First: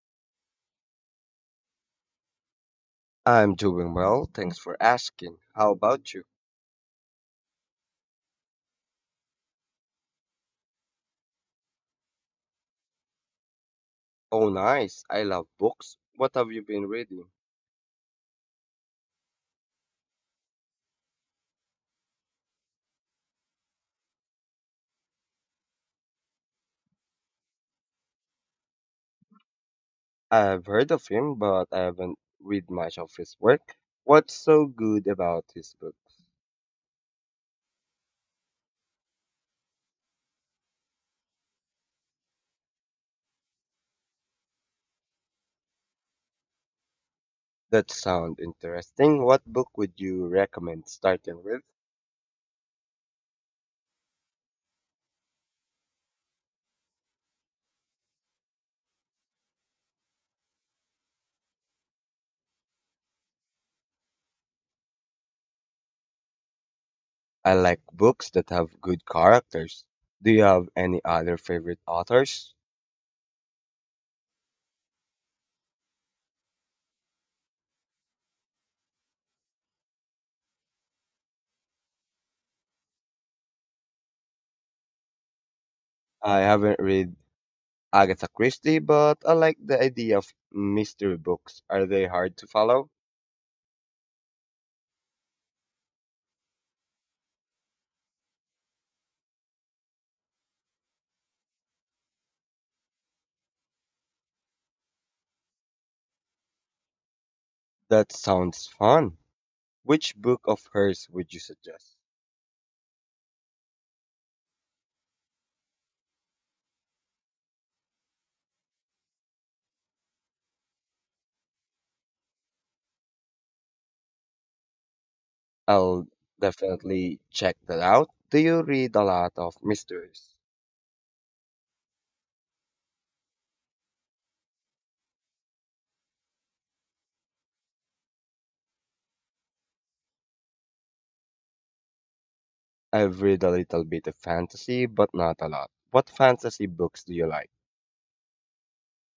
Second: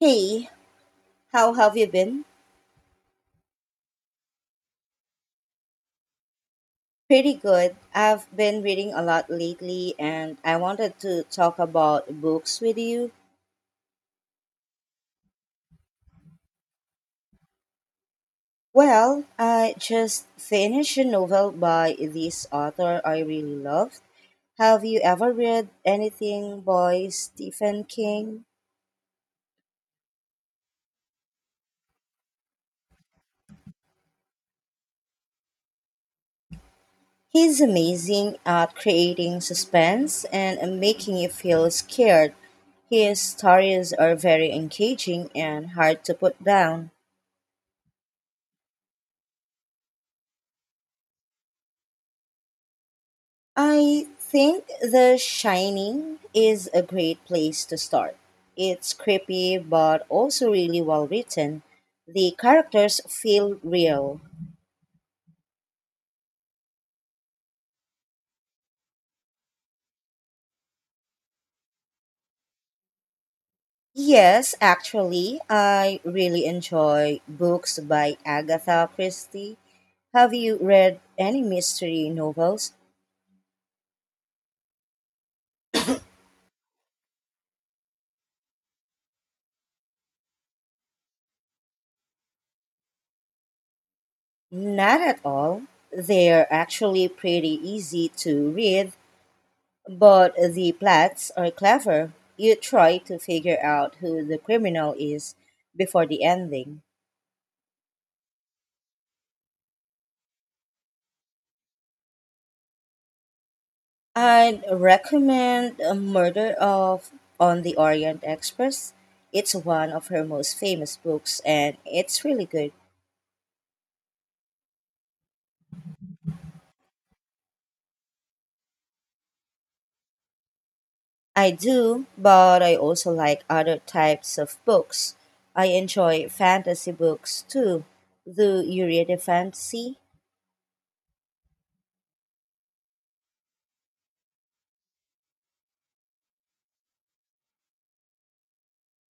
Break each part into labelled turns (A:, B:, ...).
A: Hey, how have you been?
B: I'm doing well, thanks for asking. How about you?
A: Pretty good. I've been reading a lot lately and I wanted to talk about books with you.
B: Oh, nice. I love books. What have you been reading?
A: Well, I just finished a novel by this author I really love. Have you ever read anything by Stephen King?
B: I've heard of him, but I haven't read much of his work. What's so good about his book?
A: He's amazing at creating suspense and making you feel scared. His stories are very engaging and hard to put down.
B: That sound interesting. What book would you recommend starting with?
A: I think The Shining is a great place to start. It's creepy but also really well written. The characters feel real.
B: I like books that have good characters. Do you have any other favorite authors?
A: Yes, actually, I really enjoy books by Agatha Christie. Have you read any mystery novels?
B: I haven't read Agatha Christie, but I like the idea of mystery books. Are they hard to follow?
A: Not at all. They're actually pretty easy to read, but the plots are clever. You try to figure out who the criminal is before the ending.
B: That sounds fun. Which book of hers would you suggest?
A: I'd recommend a Murder of on the Orient Express. It's one of her most famous books and it's really good.
B: I'll definitely check that out. Do you read a lot of mysteries?
A: I do, but I also like other types of books. I enjoy fantasy books too. Do you read a fantasy?
B: I've read a little bit of fantasy, but not a lot. What fantasy books do you like?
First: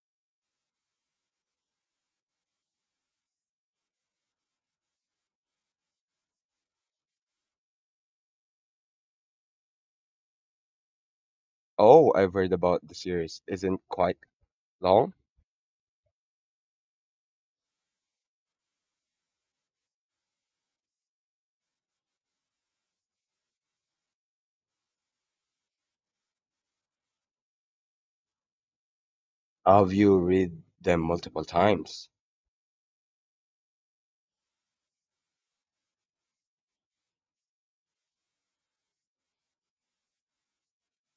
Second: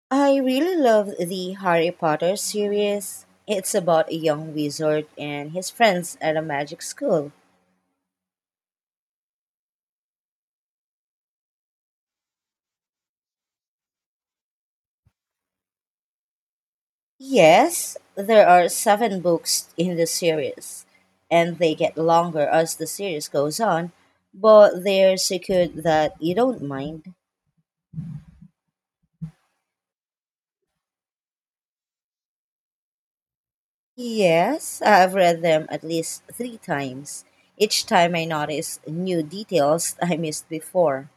A: I really love the Harry Potter series. It's about a young wizard and his friends at a magic school.
B: Oh, I've heard about the series. Isn't quite long?
A: Yes, there are seven books in the series, and they get longer as the series goes on, but they're secured that you don't mind.
B: Have you read them multiple times?
A: Yes, I've read them at least three times. Each time I notice new details I missed before.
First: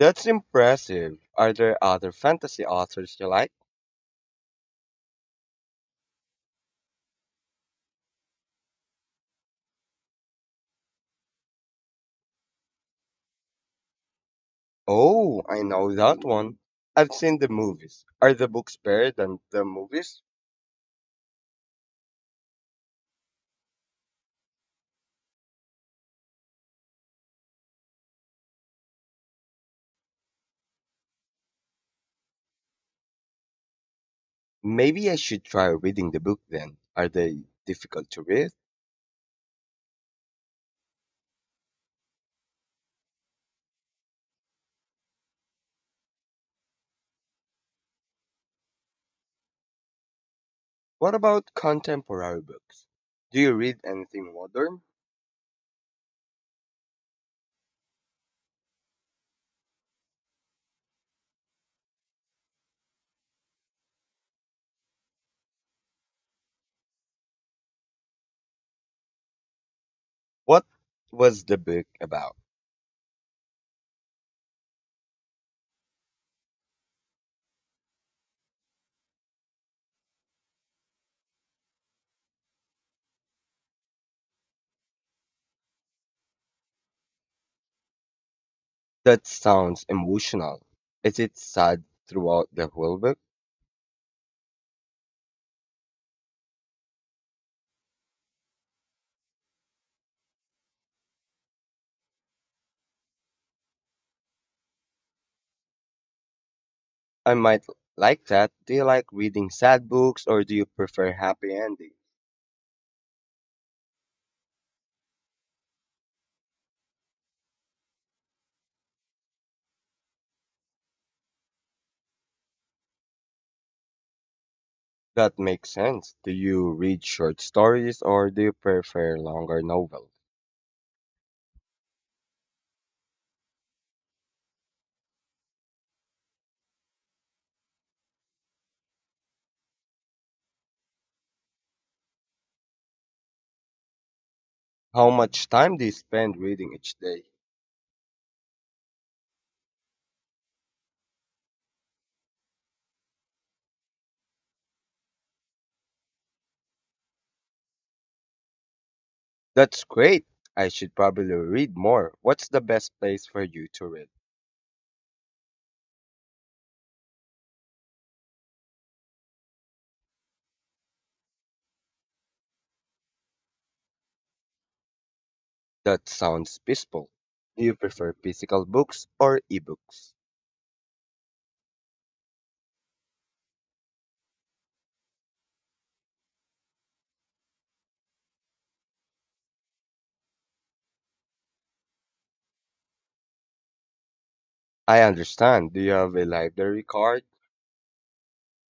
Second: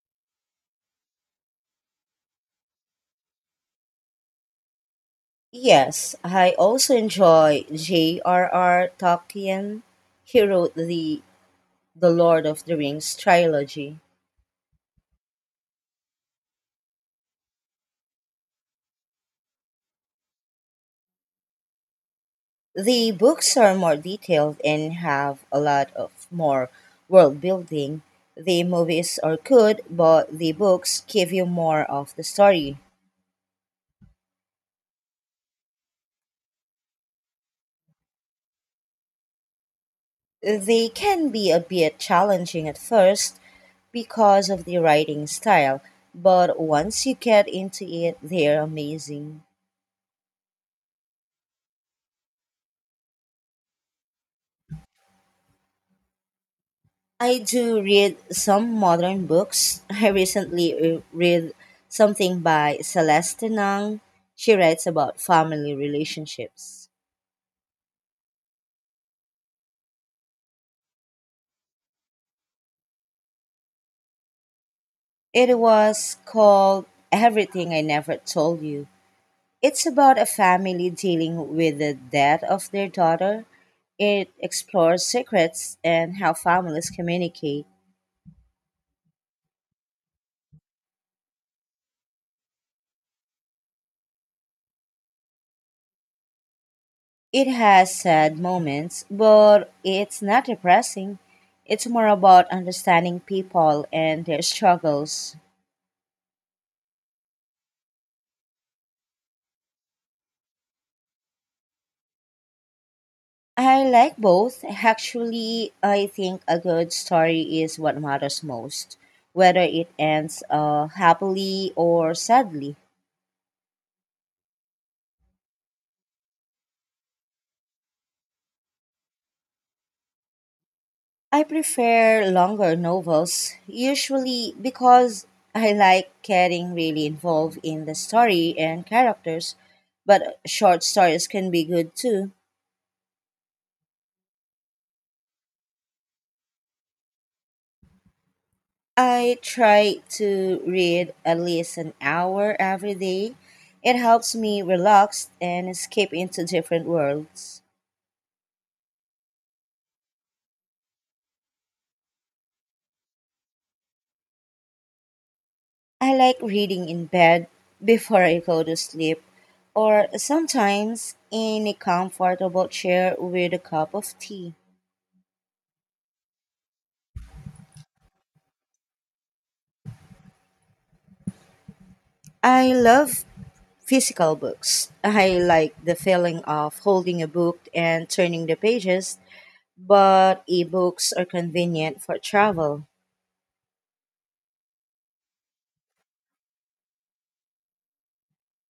B: That's impressive. Are there other fantasy authors you like?
A: Yes, I also enjoy J.R.R. Tolkien. He wrote The Lord of the Rings trilogy.
B: Oh, I know that one. I've seen the movies. Are the books better than the movies?
A: The books are more detailed and have a lot of more world building. The movies are good, but the books give you more of the story.
B: Maybe I should try reading the book then. Are they difficult to read?
A: They can be a bit challenging at first because of the writing style, but once you get into it, they're amazing.
B: What about contemporary books? Do you read anything modern?
A: I do read some modern books. I recently read something by Celeste Nang. She writes about family relationships.
B: What was the book about?
A: It was called Everything I Never Told You. It's about a family dealing with the death of their daughter. It explores secrets and how families communicate.
B: That sounds emotional. Is it sad throughout the whole book?
A: It has sad moments, but it's not depressing. It's more about understanding people and their struggles.
B: I might like that. Do you like reading sad books or do you prefer happy endings?
A: I like both. Actually, I think a good story is what matters most, whether it ends happily or sadly.
B: That makes sense. Do you read short stories or do you prefer longer novels?
A: I prefer longer novels, usually because I like getting really involved in the story and characters, but short stories can be good too.
B: How much time do you spend reading each day?
A: I try to read at least an hour every day. It helps me relax and escape into different worlds.
B: That's great. I should probably read more. What's the best place for you to read?
A: I like reading in bed before I go to sleep, or sometimes in a comfortable chair with a cup of tea.
B: That sounds peaceful. Do you prefer physical books or ebooks?
A: I love physical books. I like the feeling of holding a book and turning the pages, but ebooks are convenient for travel.
B: I understand. Do you have a library card?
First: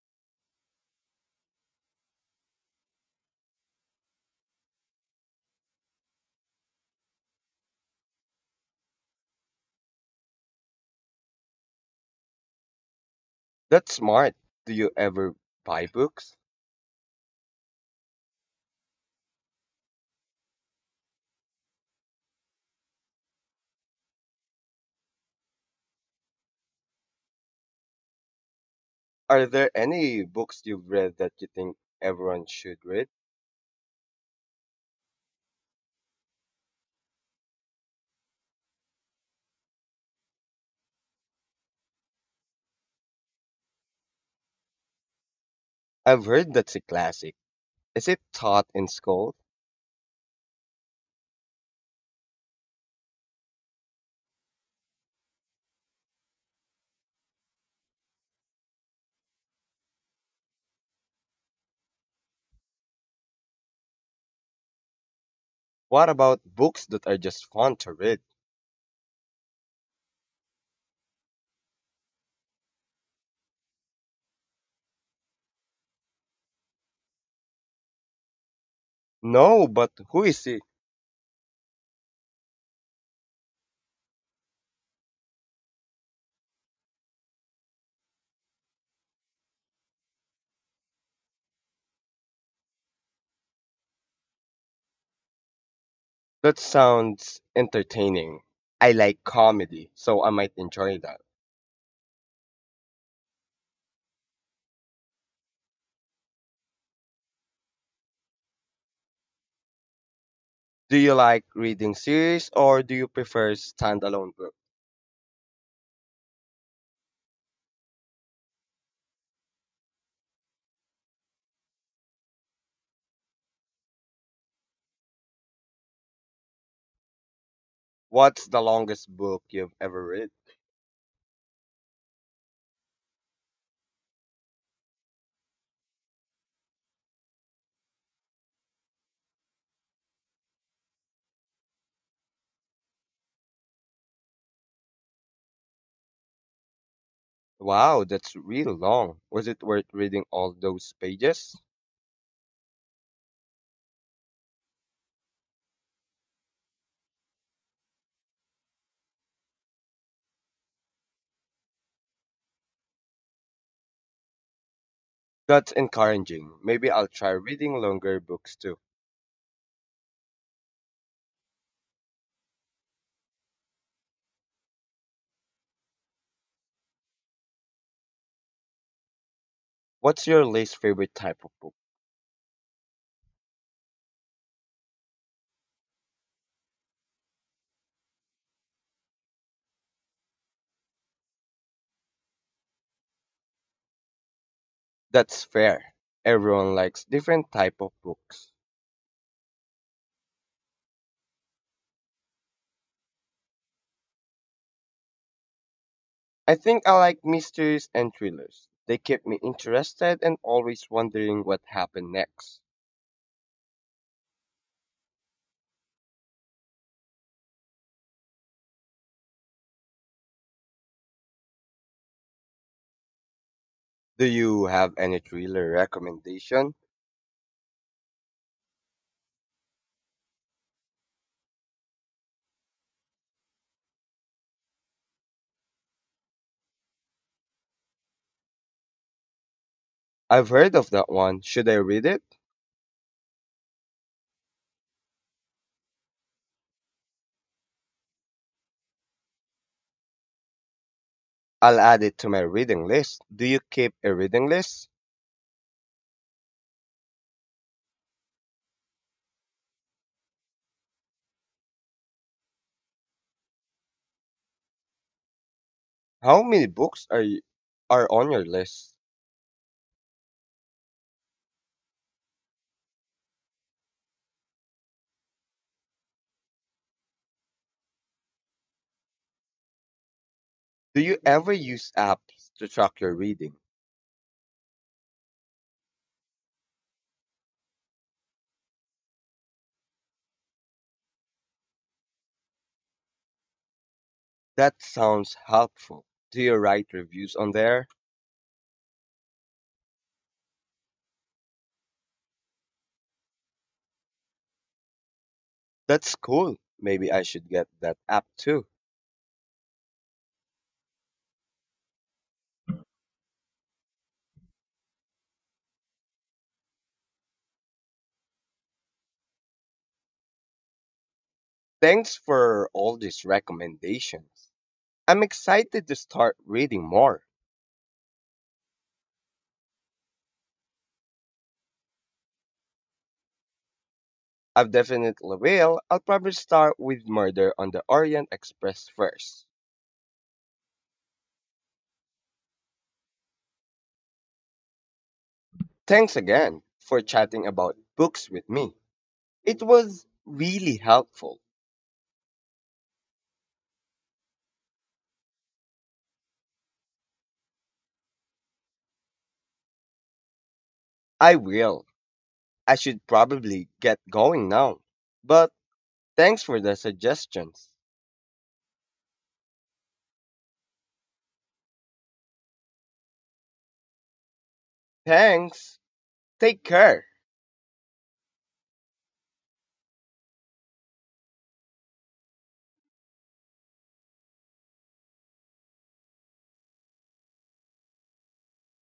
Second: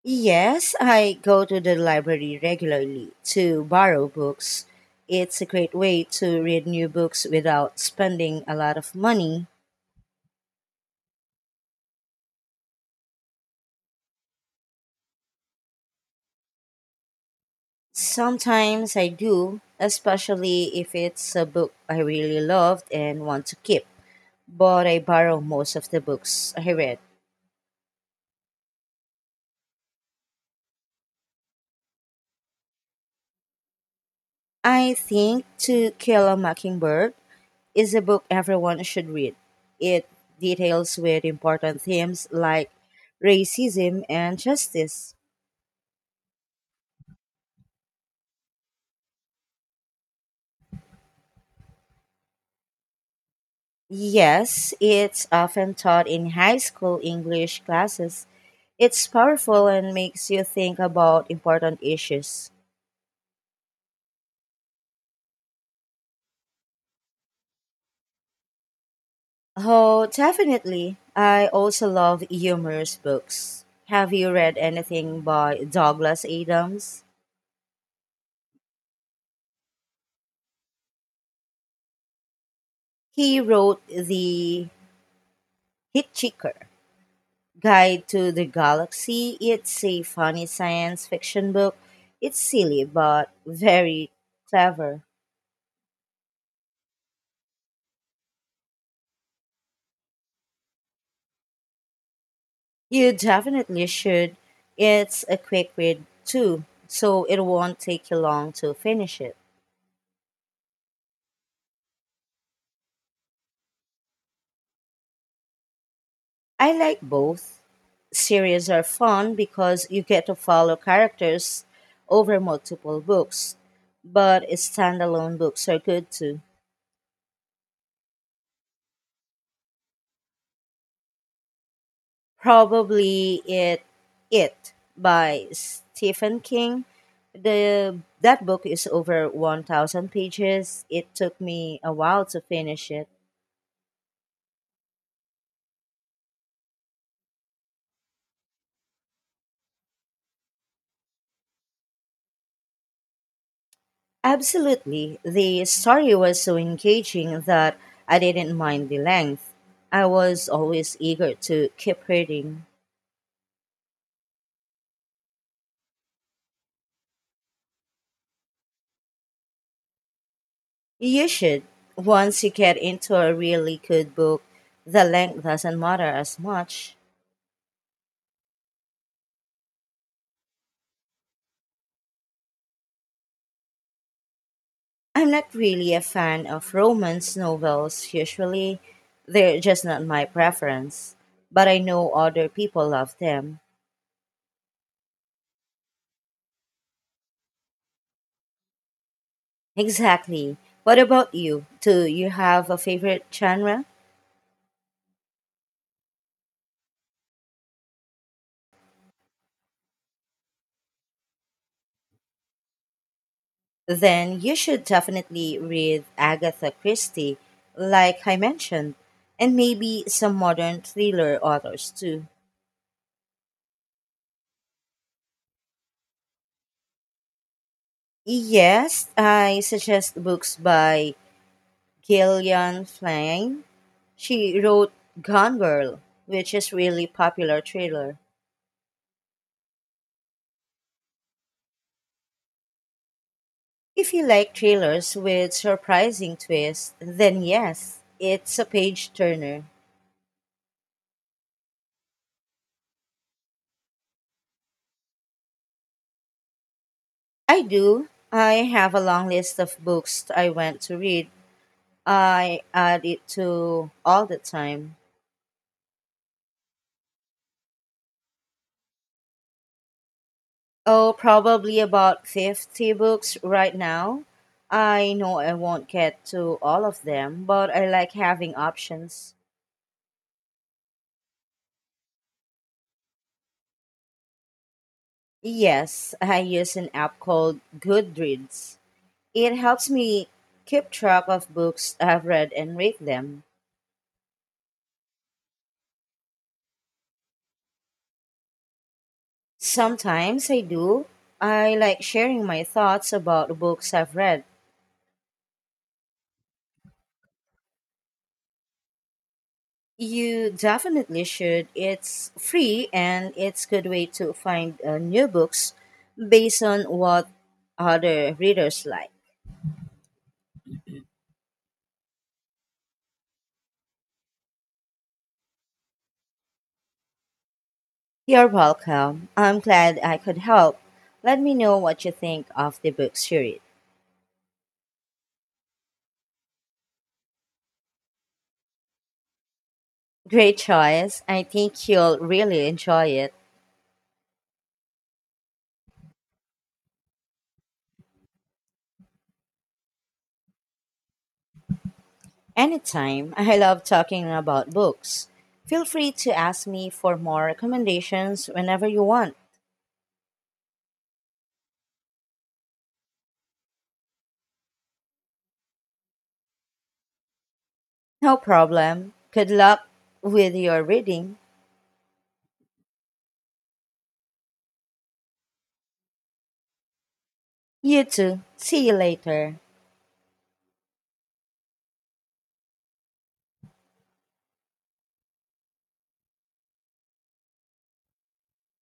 A: Yes, I go to the library regularly to borrow books. It's a great way to read new books without spending a lot of money.
B: That's smart. Do you ever buy books?
A: Sometimes I do, especially if it's a book I really loved and want to keep, but I borrow most of the books I read.
B: Are there any books you've read that you think everyone should read?
A: I think To Kill a Mockingbird is a book everyone should read. It details with important themes like racism and justice.
B: I've heard that's a classic. Is it taught in school?
A: Yes, it's often taught in high school English classes. It's powerful and makes you think about important issues.
B: What about books that are just fun to read?
A: Oh, definitely. I also love humorous books. Have you read anything by Douglas Adams?
B: No, but who is it?
A: He wrote The Hitchhiker Guide to the Galaxy. It's a funny science fiction book. It's silly but very clever.
B: That sounds entertaining. I like comedy, so I might enjoy that.
A: You definitely should. It's a quick read too, so it won't take you long to finish it.
B: Do you like reading series or do you prefer standalone book?
A: I like both. Series are fun because you get to follow characters over multiple books, but standalone books are good too.
B: What's the longest book you've ever read?
A: Probably it by Stephen King. The that book is over 1,000 pages. It took me a while to finish it.
B: Wow, that's real long. Was it worth reading all those pages?
A: Absolutely. The story was so engaging that I didn't mind the length. I was always eager to keep reading.
B: That's encouraging. Maybe I'll try reading longer books too.
A: You should. Once you get into a really good book, the length doesn't matter as much.
B: What's your least favorite type of book?
A: I'm not really a fan of romance novels usually. They're just not my preference. But I know other people love them.
B: That's fair. Everyone likes different type of books.
A: Exactly. What about you? Do you have a favorite genre?
B: I think I like mysteries and thrillers. They keep me interested and always wondering what happened next.
A: Then you should definitely read Agatha Christie, like I mentioned, and maybe some modern thriller authors too.
B: Do you have any thriller recommendation?
A: Yes, I suggest books by Gillian Flynn. She wrote Gone Girl, which is really popular thriller.
B: I've heard of that one. Should I read it?
A: If you like thrillers with surprising twists, then yes, it's a page turner.
B: I'll add it to my reading list. Do you keep a reading list?
A: I do. I have a long list of books I want to read. I add it to all the time.
B: How many books are you, are on your list?
A: Oh, probably about 50 books right now. I know I won't get to all of them, but I like having options.
B: Do you ever use apps to track your reading?
A: Yes, I use an app called Goodreads. It helps me keep track of books I've read and rate them.
B: That sounds helpful. Do you write reviews on there?
A: Sometimes I do. I like sharing my thoughts about books I've read.
B: That's cool. Maybe I should get that app too.
A: You definitely should. It's free and it's good way to find new books based on what other readers like.
B: Thanks for all these recommendations. I'm excited to start reading more.
A: You're welcome. I'm glad I could help. Let me know what you think of the book series.
B: I definitely will. I'll probably start with Murder on the Orient Express first.
A: Great choice. I think you'll really enjoy it.
B: Thanks again for chatting about books with me. It was really helpful.
A: Anytime. I love talking about books. Feel free to ask me for more recommendations whenever you want.
B: I will. I should probably get going now. But thanks for the suggestions.
A: No problem. Good luck with your reading.
B: Thanks. Take care.
A: You too. See you later.